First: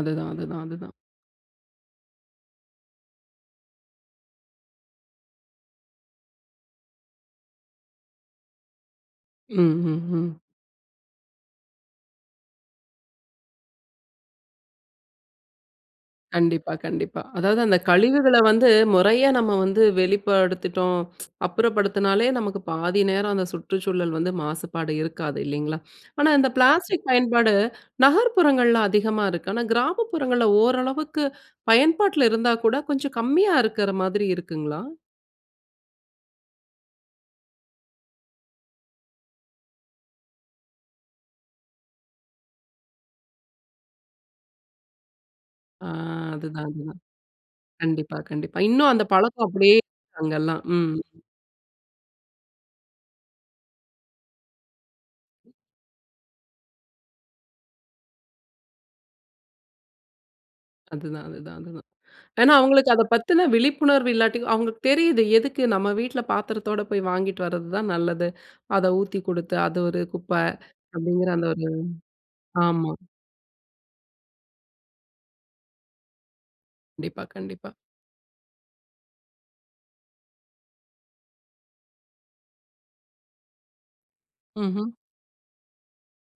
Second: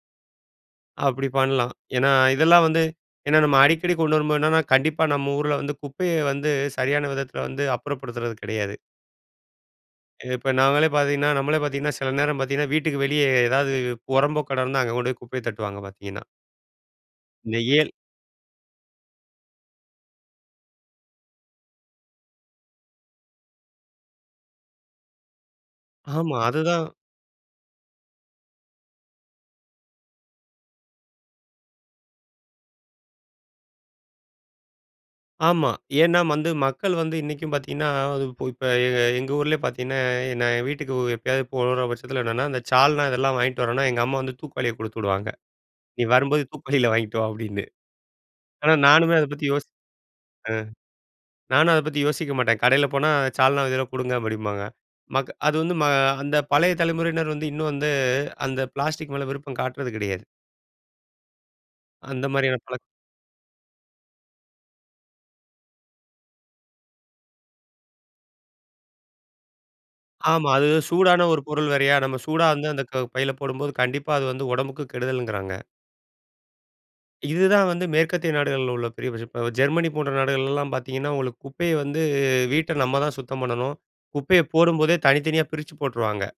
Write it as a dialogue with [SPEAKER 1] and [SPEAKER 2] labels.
[SPEAKER 1] அதுதான் அதுதான் அதுதான்.
[SPEAKER 2] அப்படி பண்லாம். ஏன்னா இதெல்லாம் வந்து, ஏன்னா நம்ம அடிக்கடி கொண்டு வரும்போது என்னன்னா, கண்டிப்பா நம்ம ஊர்ல வந்து, குப்பைய வந்து சரியான விதத்துல வந்து, அப்புறப்படுத்துறது கெடையாது.
[SPEAKER 1] ம்ஹ்ஹும்.
[SPEAKER 2] இப்ப நாங்களே பாத்தீங்கன்னா, நம்மளே பாத்தீங்கன்னா, சில நேரம் பாத்தீங்கன்னா, வீட்டுக்கு வெளியே ஏதாவது, புறம்போக்கு இடம் இருந்தா, அங்க கொண்டு போய், குப்பைய தட்டுவாங்க பாத்தீங்கன்னா.
[SPEAKER 1] கண்டிப்பா கண்டிப்பா. அதாவது அந்த
[SPEAKER 2] நெய்யேல்.
[SPEAKER 1] கழிவுகள வந்து, முறையா நம்ம வந்து, வெளிப்படுத்திட்டோம். அப்புறப்படுத்துனாலே, நமக்கு பாதி நேரம் அந்த சுற்றுச்சூழல் வந்து மாசுபாடு இருக்காது. இல்லைங்களா? ஆனா,
[SPEAKER 2] ஆமா,
[SPEAKER 1] இந்த
[SPEAKER 2] அதுதான்.
[SPEAKER 1] பிளாஸ்டிக் பயன்பாடு, நகர்ப்புறங்கள்ல அதிகமா இருக்கு. ஆனா, கிராமப்புறங்கள்ல ஓரளவுக்கு பயன்பாட்ல இருந்தா கூட, கொஞ்சம் கம்மியா இருக்குற மாதிரி, இருக்குங்களா?
[SPEAKER 2] ஆமா. ஏன்னா வந்து மக்கள் வந்து, இன்னைக்கும் பாத்தீங்கன்னா, இப்ப எ எங்க ஊர்லயே பாத்தீங்கன்னா, நான் என் வீட்டுக்கு எப்பயாவது போற பட்சத்துல என்னென்னா, இந்த சால்னா இதெல்லாம் வாங்கிட்டு வரேன்னா, எங்க அம்மா வந்து தூக்குவாளிய குடுத்து விடுவாங்க.
[SPEAKER 1] ஆ,
[SPEAKER 2] "நீ வரும்போது
[SPEAKER 1] அதுதான்
[SPEAKER 2] தூக்குவாளில
[SPEAKER 1] அதுதான்.
[SPEAKER 2] வாங்கிட்டு வா" அப்படின்னு.
[SPEAKER 1] கண்டிப்பா கண்டிப்பா.
[SPEAKER 2] ஆனா
[SPEAKER 1] இன்னும் அந்த
[SPEAKER 2] நானுமே அத பத்தி
[SPEAKER 1] பழக்கம்
[SPEAKER 2] யோசி
[SPEAKER 1] அப்படியே
[SPEAKER 2] ஆ.
[SPEAKER 1] அங்கலாம், ம்.
[SPEAKER 2] நானும் அத பத்தி யோசிக்க மாட்டேன். கடையில போனா, சால்னா இதுல்ல குடுங்க அப்படிம்பாங்க. மக் அது வந்து ம அந்த பழைய தலைமுறையினர் வந்து, இன்னும் வந்து, அந்த பிளாஸ்டிக் மேல விருப்பம் காட்றது கிடையாது.
[SPEAKER 1] அதுதான் அதுதான் அதுதான்.
[SPEAKER 2] அந்த
[SPEAKER 1] ஏன்னா
[SPEAKER 2] மாரியான பழக்
[SPEAKER 1] அவுங்களுக்கு, அத பத்தின விழிப்புணர்வு இல்லாட்டி, அவங்கக்கு தெரியுது, எதுக்கு நம்ம வீட்ல பாத்தரத்தோடு போய், வாங்கிட்டு வரதுதான் நல்லது. அத ஊத்தி கொடுத்து, அது ஒரு குப்ப.
[SPEAKER 2] ஆமா. அது சூடான
[SPEAKER 1] அப்படிங்கிற
[SPEAKER 2] ஒரு
[SPEAKER 1] அந்த ஒரு
[SPEAKER 2] பொருள் வேறயா. நம்ம சூடா வந்து, அந்த
[SPEAKER 1] ஆமா.
[SPEAKER 2] பையில போடும்போது, கண்டிப்பா அது வந்து, உடம்புக்கு கெடுதல்ங்கிறாங்க.
[SPEAKER 1] கண்டிப்பா
[SPEAKER 2] இதுதான்
[SPEAKER 1] கண்டிப்பா.
[SPEAKER 2] வந்து, மேற்கத்திய நாடுகள்ல உள்ள பெரிய பிரச் இப்போ ஜெர்மனி போன்ற நாடுகள்லலாம் பாத்தீங்கன்னா, உங்களுக்கு குப்பைய வந்து, வீட்ட நம்ம தான் சுத்தம் பண்ணணும். குப்பைய
[SPEAKER 1] ம்ஹ்ம்.
[SPEAKER 2] போடும்போதே, தனித்தனியா பிரிச்சு போட்டுருவாங்க.